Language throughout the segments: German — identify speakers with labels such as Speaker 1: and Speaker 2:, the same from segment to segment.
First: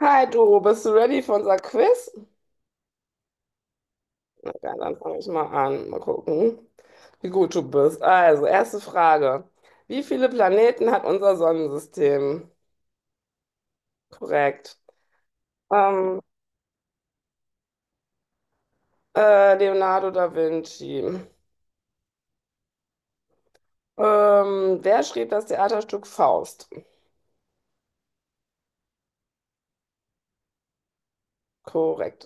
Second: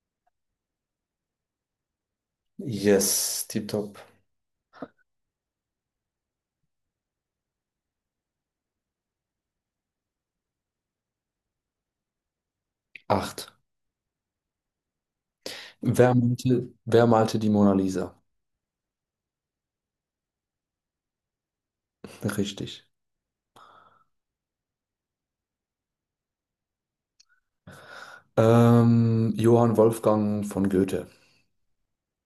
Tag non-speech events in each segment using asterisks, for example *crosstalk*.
Speaker 1: Hi Doro, bist du ready für unser Quiz?
Speaker 2: Yes, tipptopp.
Speaker 1: Na geil, dann fange ich mal an. Mal gucken, wie gut du bist. Also, erste Frage. Wie viele Planeten hat unser Sonnensystem?
Speaker 2: Acht.
Speaker 1: Korrekt.
Speaker 2: Wer
Speaker 1: Ähm,
Speaker 2: malte, wer malte die Mona Lisa?
Speaker 1: Leonardo da Vinci.
Speaker 2: Richtig.
Speaker 1: Wer schrieb das Theaterstück Faust?
Speaker 2: Johann Wolfgang von Goethe.
Speaker 1: Korrekt.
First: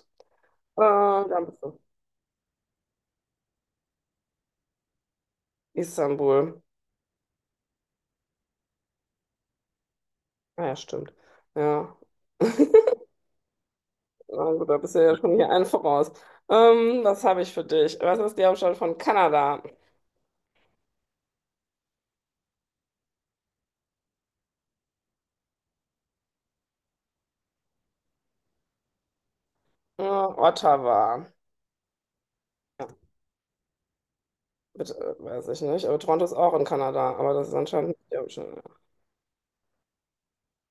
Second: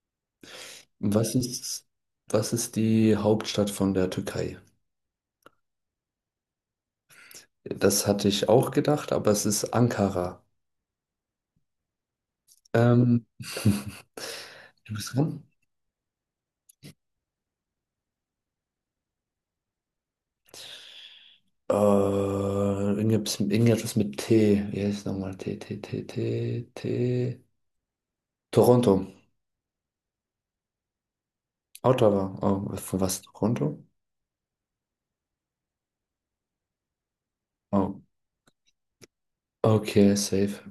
Speaker 1: Äh,
Speaker 2: Was
Speaker 1: dann bist du.
Speaker 2: ist, was ist die Hauptstadt von der Türkei?
Speaker 1: Istanbul.
Speaker 2: Das hatte ich auch gedacht, aber es ist Ankara.
Speaker 1: Ah ja, stimmt. Ja. *laughs*
Speaker 2: Ähm, *laughs*
Speaker 1: Na gut, da
Speaker 2: Du
Speaker 1: bist du
Speaker 2: bist
Speaker 1: ja schon
Speaker 2: dran?
Speaker 1: hier einen voraus. Was habe ich für dich? Was ist die Hauptstadt von Kanada?
Speaker 2: Irgendetwas mit T. Wie heißt es nochmal? T, T, T, T, T. Toronto.
Speaker 1: Ja, Ottawa.
Speaker 2: Ottawa. Oh, von was? Toronto?
Speaker 1: Bitte, weiß ich nicht. Aber Toronto ist auch in Kanada, aber das ist anscheinend
Speaker 2: Oh,
Speaker 1: nicht der Ocean.
Speaker 2: okay, safe.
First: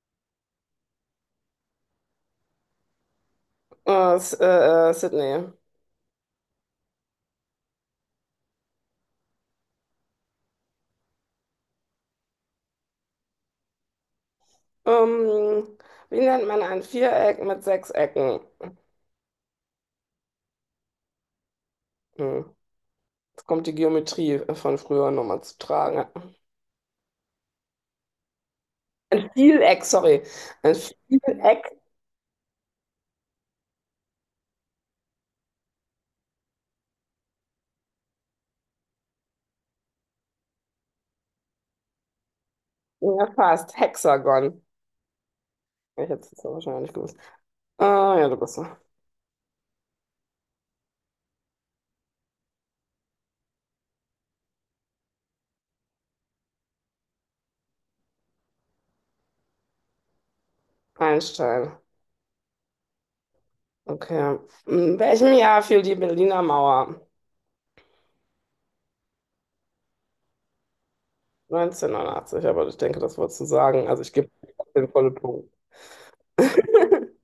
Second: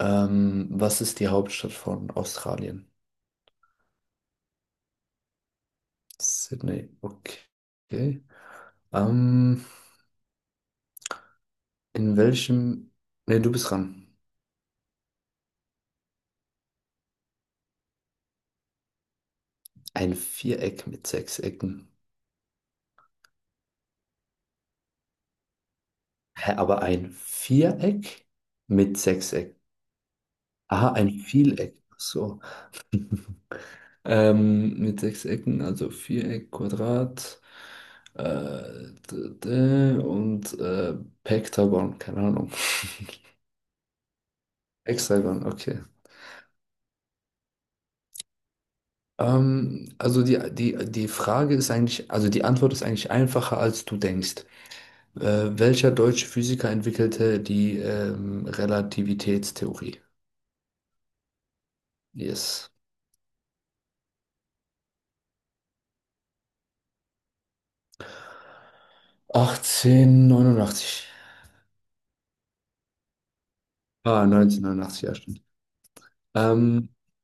Speaker 2: Was ist die Hauptstadt von Australien?
Speaker 1: Sydney.
Speaker 2: Sydney. Okay. Ähm, in welchem... Ne, du bist dran.
Speaker 1: Ähm, wie nennt man ein Viereck mit sechs Ecken?
Speaker 2: Ein Viereck mit sechs Ecken.
Speaker 1: Hm. Jetzt kommt die Geometrie von früher nochmal zu tragen.
Speaker 2: Hä, aber ein Viereck mit
Speaker 1: Ein
Speaker 2: sechs Ecken.
Speaker 1: Vieleck, sorry. Ein
Speaker 2: Aha, ein
Speaker 1: Vieleck,
Speaker 2: Vieleck. Ach so. Mit sechs Ecken, also Viereck, Quadrat, und Pektagon, keine Ahnung.
Speaker 1: ja fast. Hexagon.
Speaker 2: Hexagon, okay.
Speaker 1: Ich hätte es jetzt wahrscheinlich gewusst. Ah, ja, du bist so.
Speaker 2: Also die Frage ist eigentlich, also die Antwort ist eigentlich einfacher, als du denkst. Welcher deutsche Physiker entwickelte die Relativitätstheorie?
Speaker 1: Einstein.
Speaker 2: Yes.
Speaker 1: Okay. In welchem Jahr fiel die Berliner Mauer?
Speaker 2: 1889.
Speaker 1: 1989, aber ich denke, das wolltest du sagen. Also ich
Speaker 2: Ah,
Speaker 1: gebe den
Speaker 2: 1989,
Speaker 1: vollen
Speaker 2: ja, stimmt.
Speaker 1: Punkt.
Speaker 2: Ähm,
Speaker 1: *laughs*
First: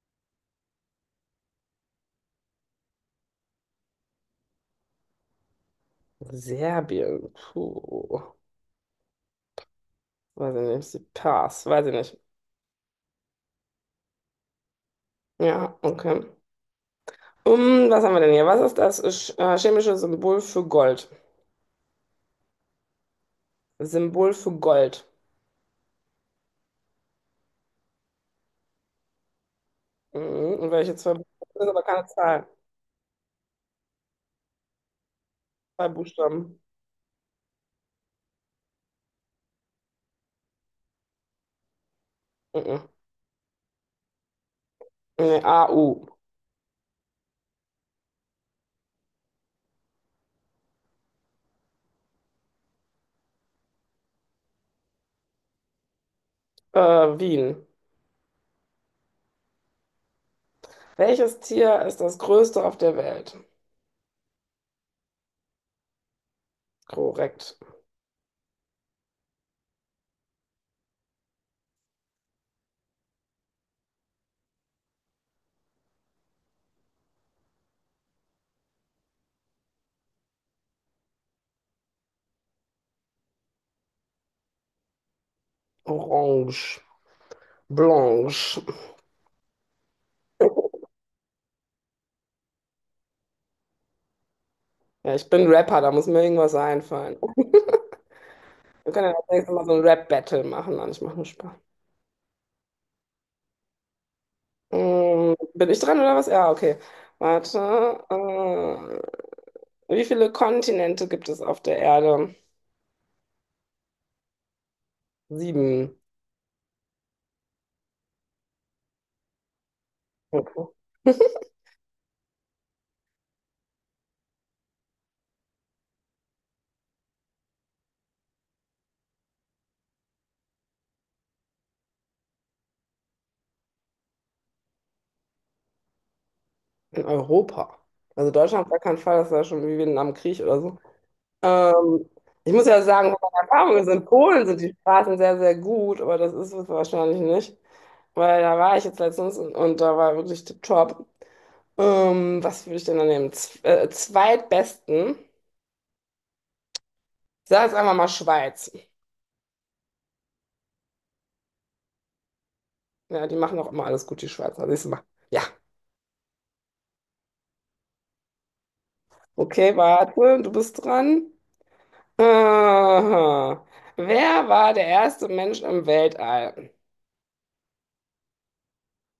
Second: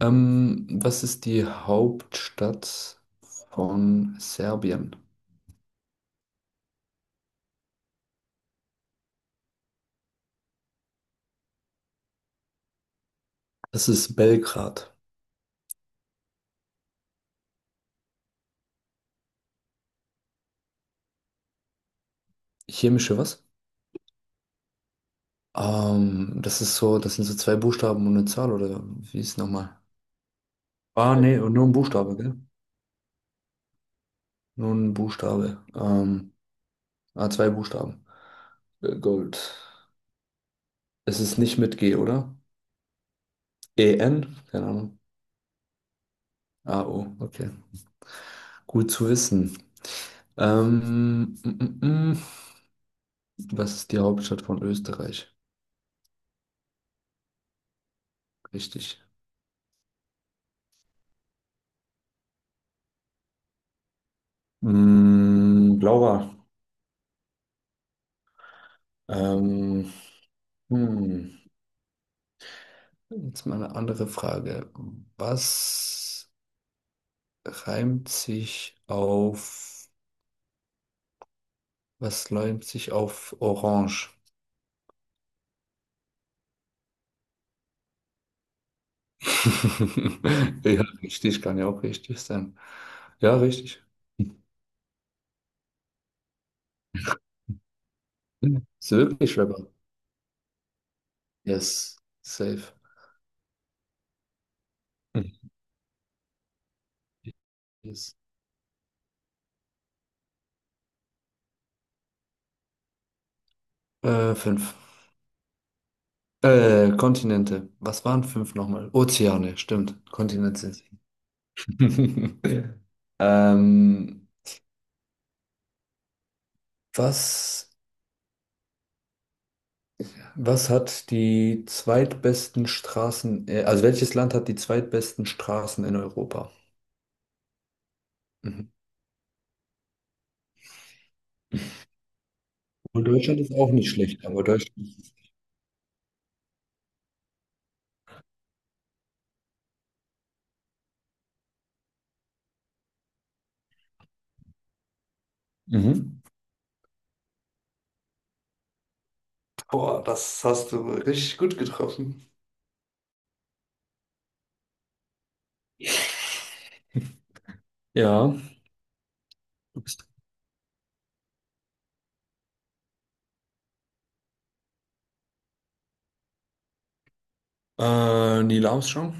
Speaker 2: Was ist die Hauptstadt von Serbien?
Speaker 1: Serbien, puh, weiß ich nicht, sie Pass, weiß ich nicht.
Speaker 2: Das ist Belgrad.
Speaker 1: Ja, okay. Um, was haben wir denn hier? Was ist das chemische Symbol für Gold?
Speaker 2: Chemische was?
Speaker 1: Symbol für Gold.
Speaker 2: Das ist so, das sind so zwei Buchstaben und eine Zahl, oder wie ist es nochmal?
Speaker 1: Mhm. Und welche zwei
Speaker 2: Ah, nee,
Speaker 1: Buchstaben
Speaker 2: und nur
Speaker 1: sind
Speaker 2: ein
Speaker 1: aber keine
Speaker 2: Buchstabe, gell?
Speaker 1: Zahl?
Speaker 2: Nur ein Buchstabe.
Speaker 1: Zwei Buchstaben.
Speaker 2: Zwei Buchstaben. Gold. Es ist nicht mit G, oder?
Speaker 1: Mhm.
Speaker 2: E-N? Keine Ahnung.
Speaker 1: Nee, AU.
Speaker 2: A-O, okay. Gut zu wissen. Mm, mm, mm. Was ist die Hauptstadt von Österreich?
Speaker 1: Wien.
Speaker 2: Richtig.
Speaker 1: Welches Tier ist das größte auf der Welt?
Speaker 2: Mm, Laura.
Speaker 1: Korrekt.
Speaker 2: Ähm, hm. Jetzt mal eine andere Frage. Was reimt sich auf, was läumt sich auf Orange?
Speaker 1: Orange. Blanche.
Speaker 2: *laughs* Ja, richtig, kann ja auch richtig sein. Ja, richtig.
Speaker 1: Ja, ich bin Rapper, da muss mir irgendwas einfallen. Oh,
Speaker 2: Ist
Speaker 1: wir können ja das
Speaker 2: wirklich
Speaker 1: nächste Mal
Speaker 2: Rapper.
Speaker 1: so ein Rap-Battle machen. Nein, ich mache nur Spaß.
Speaker 2: Yes, safe.
Speaker 1: Mm, bin ich dran oder was? Ja, okay. Warte.
Speaker 2: Yes.
Speaker 1: Äh, wie viele Kontinente gibt es auf der Erde?
Speaker 2: Fünf.
Speaker 1: Sieben.
Speaker 2: Kontinente. Was waren fünf nochmal? Ozeane, stimmt. Kontinente sind
Speaker 1: *laughs*
Speaker 2: sie. *laughs* Ähm, was, was hat die zweitbesten Straßen, also welches Land hat die zweitbesten Straßen in Europa?
Speaker 1: Okay. In Europa. Also Deutschland auf
Speaker 2: Mhm.
Speaker 1: gar keinen Fall, das war schon wie Vietnam am Krieg oder so. Ähm, ich muss ja
Speaker 2: Und
Speaker 1: sagen, von
Speaker 2: Deutschland
Speaker 1: meiner
Speaker 2: ist auch
Speaker 1: Erfahrung ist,
Speaker 2: nicht
Speaker 1: in
Speaker 2: schlecht, aber
Speaker 1: Polen sind die
Speaker 2: Deutschland ist.
Speaker 1: Straßen sehr, sehr gut, aber das ist es wahrscheinlich nicht. Weil da war ich jetzt letztens und da war wirklich tipptopp. Was würde ich denn da nehmen? Z Zweitbesten.
Speaker 2: Mhm.
Speaker 1: Ich sage jetzt einfach mal Schweiz.
Speaker 2: Boah, das hast du richtig gut getroffen.
Speaker 1: Ja, die machen auch immer alles gut, die Schweizer. Siehst du mal. Ja.
Speaker 2: *laughs* Ja.
Speaker 1: Okay, warte, du bist dran. Aha. Wer war der erste Mensch im Weltall?
Speaker 2: Neil Armstrong?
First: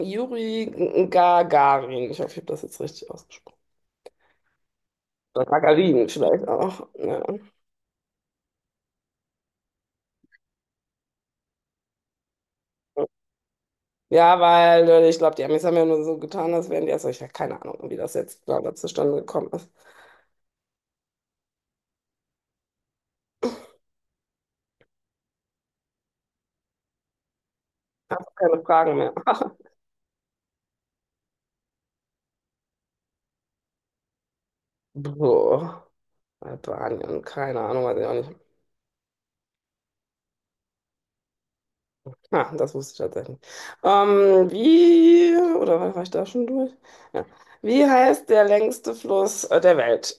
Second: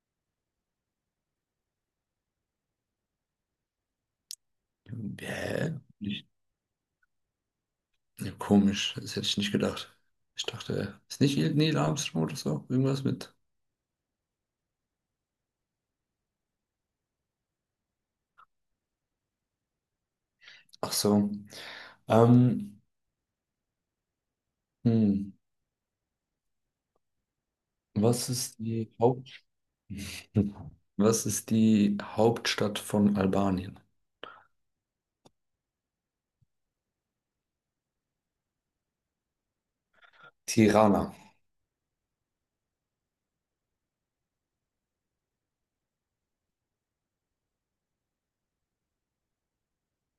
Speaker 1: Gagarin. Ich hoffe, ich habe das jetzt richtig ausgesprochen. Oder
Speaker 2: Hä?
Speaker 1: Gagarin
Speaker 2: Nicht.
Speaker 1: vielleicht auch. Ja,
Speaker 2: Ja, komisch, das hätte ich nicht gedacht. Ich dachte, ist nicht Neil Armstrong oder so? Irgendwas mit.
Speaker 1: ja weil ich glaube, die Amis haben ja nur so getan, als wären die erst. Ich habe keine Ahnung, wie das jetzt da zustande gekommen ist.
Speaker 2: Ach so. Ähm, hm. Was ist
Speaker 1: Keine
Speaker 2: die
Speaker 1: Fragen mehr.
Speaker 2: Haupt... *laughs* Was ist die Hauptstadt von Albanien?
Speaker 1: *laughs* Boah. Albanien, keine Ahnung, weiß ich auch nicht.
Speaker 2: Tirana.
Speaker 1: Ah, das wusste ich tatsächlich. Wie, oder war ich da schon durch? Ja. Wie heißt der längste Fluss der Welt?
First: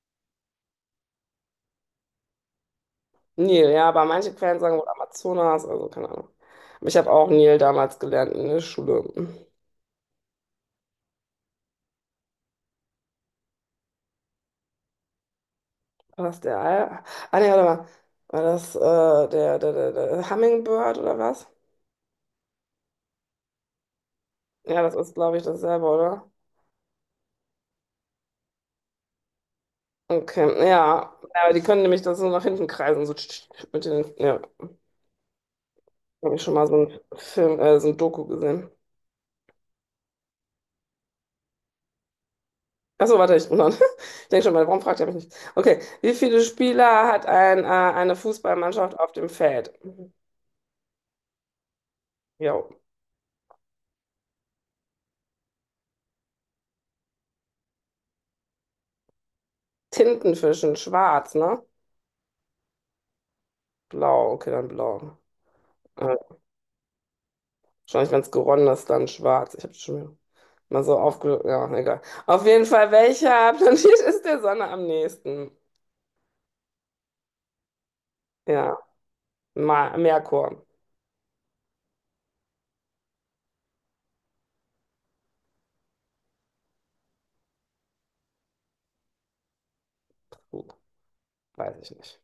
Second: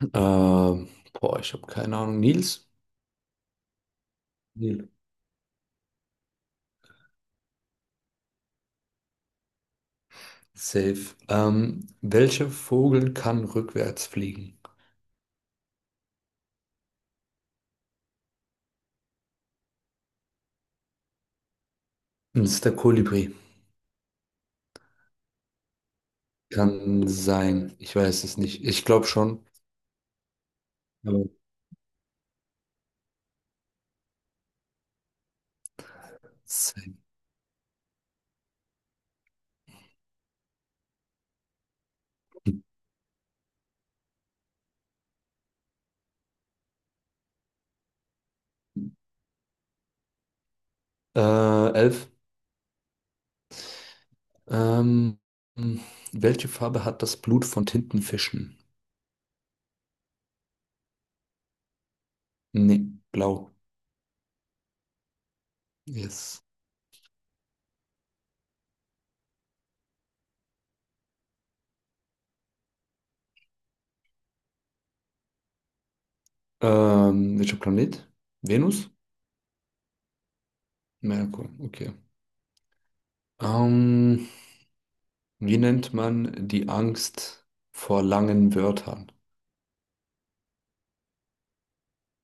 Speaker 2: Ähm, Boah, ich habe keine Ahnung. Nils?
Speaker 1: Nil, ja, aber manche Quellen sagen wohl
Speaker 2: Nil.
Speaker 1: Amazonas, also keine Ahnung. Aber ich habe auch Nil damals gelernt in der Schule.
Speaker 2: Safe. Welcher Vogel kann rückwärts fliegen?
Speaker 1: War das der Al? Ah, nee, warte mal. War das der Hummingbird oder was?
Speaker 2: Das ist der Kolibri.
Speaker 1: Ja, das ist, glaube ich, dasselbe, oder?
Speaker 2: Kann sein. Ich weiß es nicht. Ich glaube schon.
Speaker 1: Okay, ja.
Speaker 2: Aber
Speaker 1: Ja, aber die können nämlich das so nach hinten kreisen, so tsch, tsch, tsch, mit den, ja. Habe ich schon mal so
Speaker 2: sein.
Speaker 1: einen Film, so ein Doku gesehen. Achso, warte, ich, *laughs* ich denke schon mal, warum fragt ihr mich nicht? Okay, wie viele Spieler hat eine Fußballmannschaft auf dem Feld?
Speaker 2: Äh, Elf.
Speaker 1: Jo.
Speaker 2: Ähm, Welche Farbe hat das Blut von Tintenfischen?
Speaker 1: Tintenfischen, schwarz, ne?
Speaker 2: Nee, blau.
Speaker 1: Blau, okay, dann blau. Äh,
Speaker 2: Yes.
Speaker 1: wahrscheinlich, wenn es geronnen ist, dann schwarz. Ich habe schon mal so aufge... Ja, egal. Auf jeden Fall, welcher *laughs* Planet ist der Sonne am nächsten?
Speaker 2: Welcher Planet?
Speaker 1: Ja,
Speaker 2: Venus?
Speaker 1: Ma Merkur.
Speaker 2: Merkur, okay. Ähm, Wie nennt man die Angst vor langen Wörtern?
Speaker 1: Gut, weiß ich nicht.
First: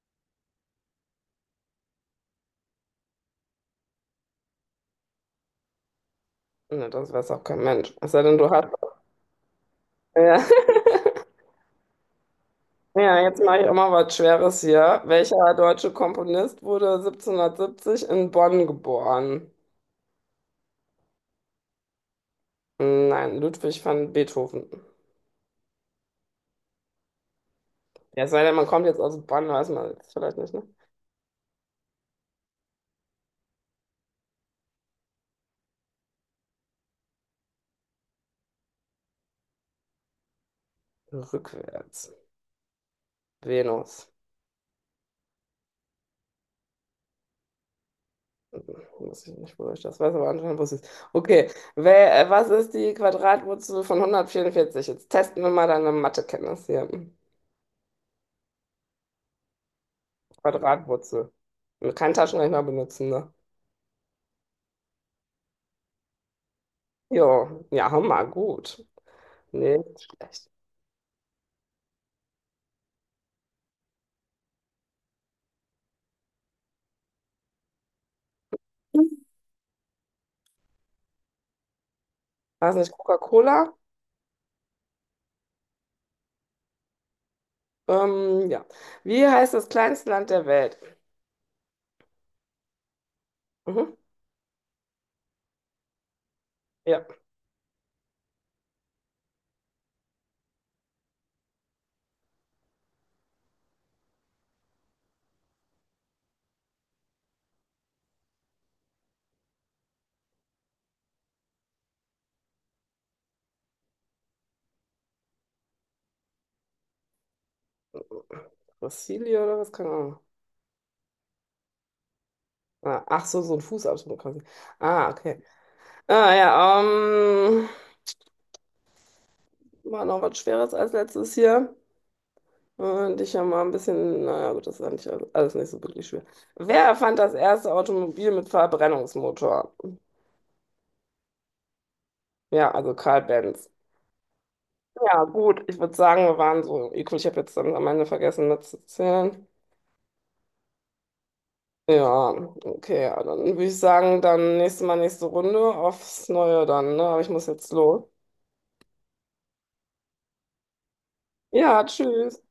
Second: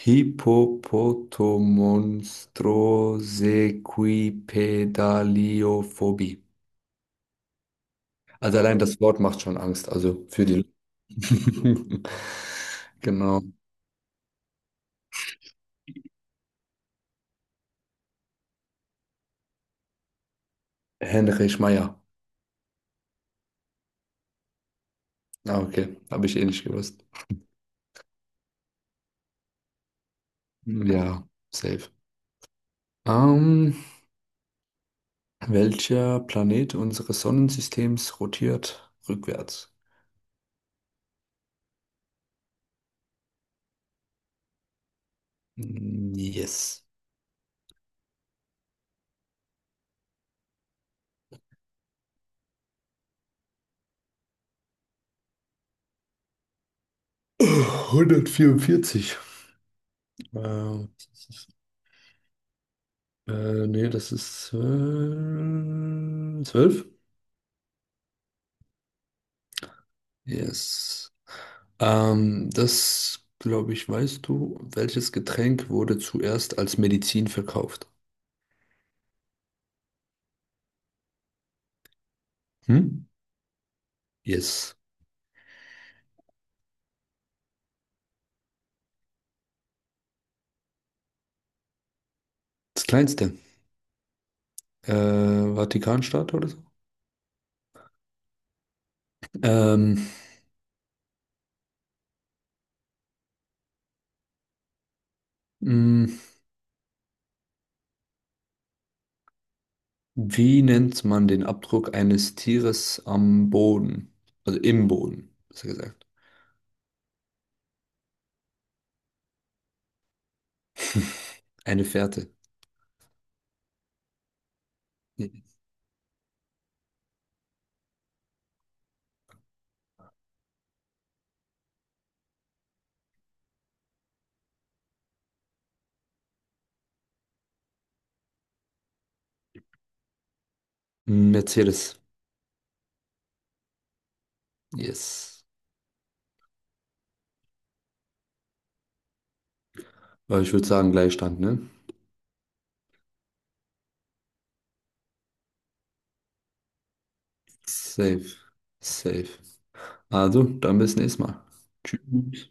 Speaker 2: Hippopotomonstrosequipedaliophobie.
Speaker 1: Ne, das weiß auch kein Mensch. Es sei denn, du
Speaker 2: Also
Speaker 1: hast...
Speaker 2: allein das Wort macht schon Angst, also
Speaker 1: Ja.
Speaker 2: für die
Speaker 1: *laughs*
Speaker 2: Leute. *laughs*
Speaker 1: Ja, jetzt
Speaker 2: Genau.
Speaker 1: mache ich auch mal was Schweres hier. Welcher deutsche Komponist wurde 1770 in Bonn geboren?
Speaker 2: Heinrich Meier.
Speaker 1: Nein, Ludwig van Beethoven.
Speaker 2: Ah, okay. Habe ich eh nicht gewusst.
Speaker 1: Ja, es sei denn, man kommt jetzt aus Bonn, weiß man jetzt vielleicht nicht, ne?
Speaker 2: Ja, safe. Ähm, Welcher Planet unseres Sonnensystems rotiert rückwärts?
Speaker 1: Rückwärts. Venus.
Speaker 2: Mm, yes.
Speaker 1: Hm, weiß ich nicht, wo ich das weiß, aber anscheinend wusste ich es. Okay, Wer, was ist die Quadratwurzel von 144? Jetzt testen wir mal deine Mathekenntnis hier.
Speaker 2: 144. Ähm,
Speaker 1: Quadratwurzel. Kein Taschenrechner benutzen, ne?
Speaker 2: Nee, das ist 12.
Speaker 1: Jo, ja, hammer, gut. Nicht schlecht.
Speaker 2: Yes. Das, glaube ich, weißt du, welches Getränk wurde zuerst als Medizin verkauft?
Speaker 1: War es
Speaker 2: Hm?
Speaker 1: nicht Coca-Cola?
Speaker 2: Yes.
Speaker 1: Ja. Wie heißt das kleinste Land der Welt?
Speaker 2: Das kleinste.
Speaker 1: Mhm.
Speaker 2: Vatikanstaat oder so?
Speaker 1: Ja.
Speaker 2: Ähm, mh, Wie nennt man den Abdruck eines Tieres am Boden? Also im Boden, besser gesagt.
Speaker 1: Brasilien oder was? Keine Ahnung.
Speaker 2: Eine Fährte.
Speaker 1: Ah, ach so, so ein Fußabdruck quasi. Ah, okay.
Speaker 2: Nee.
Speaker 1: Ah, ja, war noch was Schweres als letztes hier. Und ich habe mal ein bisschen, naja, gut, das ist eigentlich alles nicht so wirklich schwer. Wer erfand das erste Automobil mit Verbrennungsmotor?
Speaker 2: Mercedes.
Speaker 1: Ja, also Karl Benz. Ja,
Speaker 2: Yes.
Speaker 1: gut, ich würde sagen, wir waren so equal. Ich habe jetzt dann am Ende vergessen mitzuzählen.
Speaker 2: Aber ich würde sagen, Gleichstand, ne?
Speaker 1: Ja, okay, ja, dann würde ich sagen, dann nächstes Mal nächste Runde aufs Neue dann, ne? Aber ich muss jetzt los.
Speaker 2: Safe. Safe. Also, dann bis nächstes Mal.
Speaker 1: Ja, tschüss.
Speaker 2: Tschüss.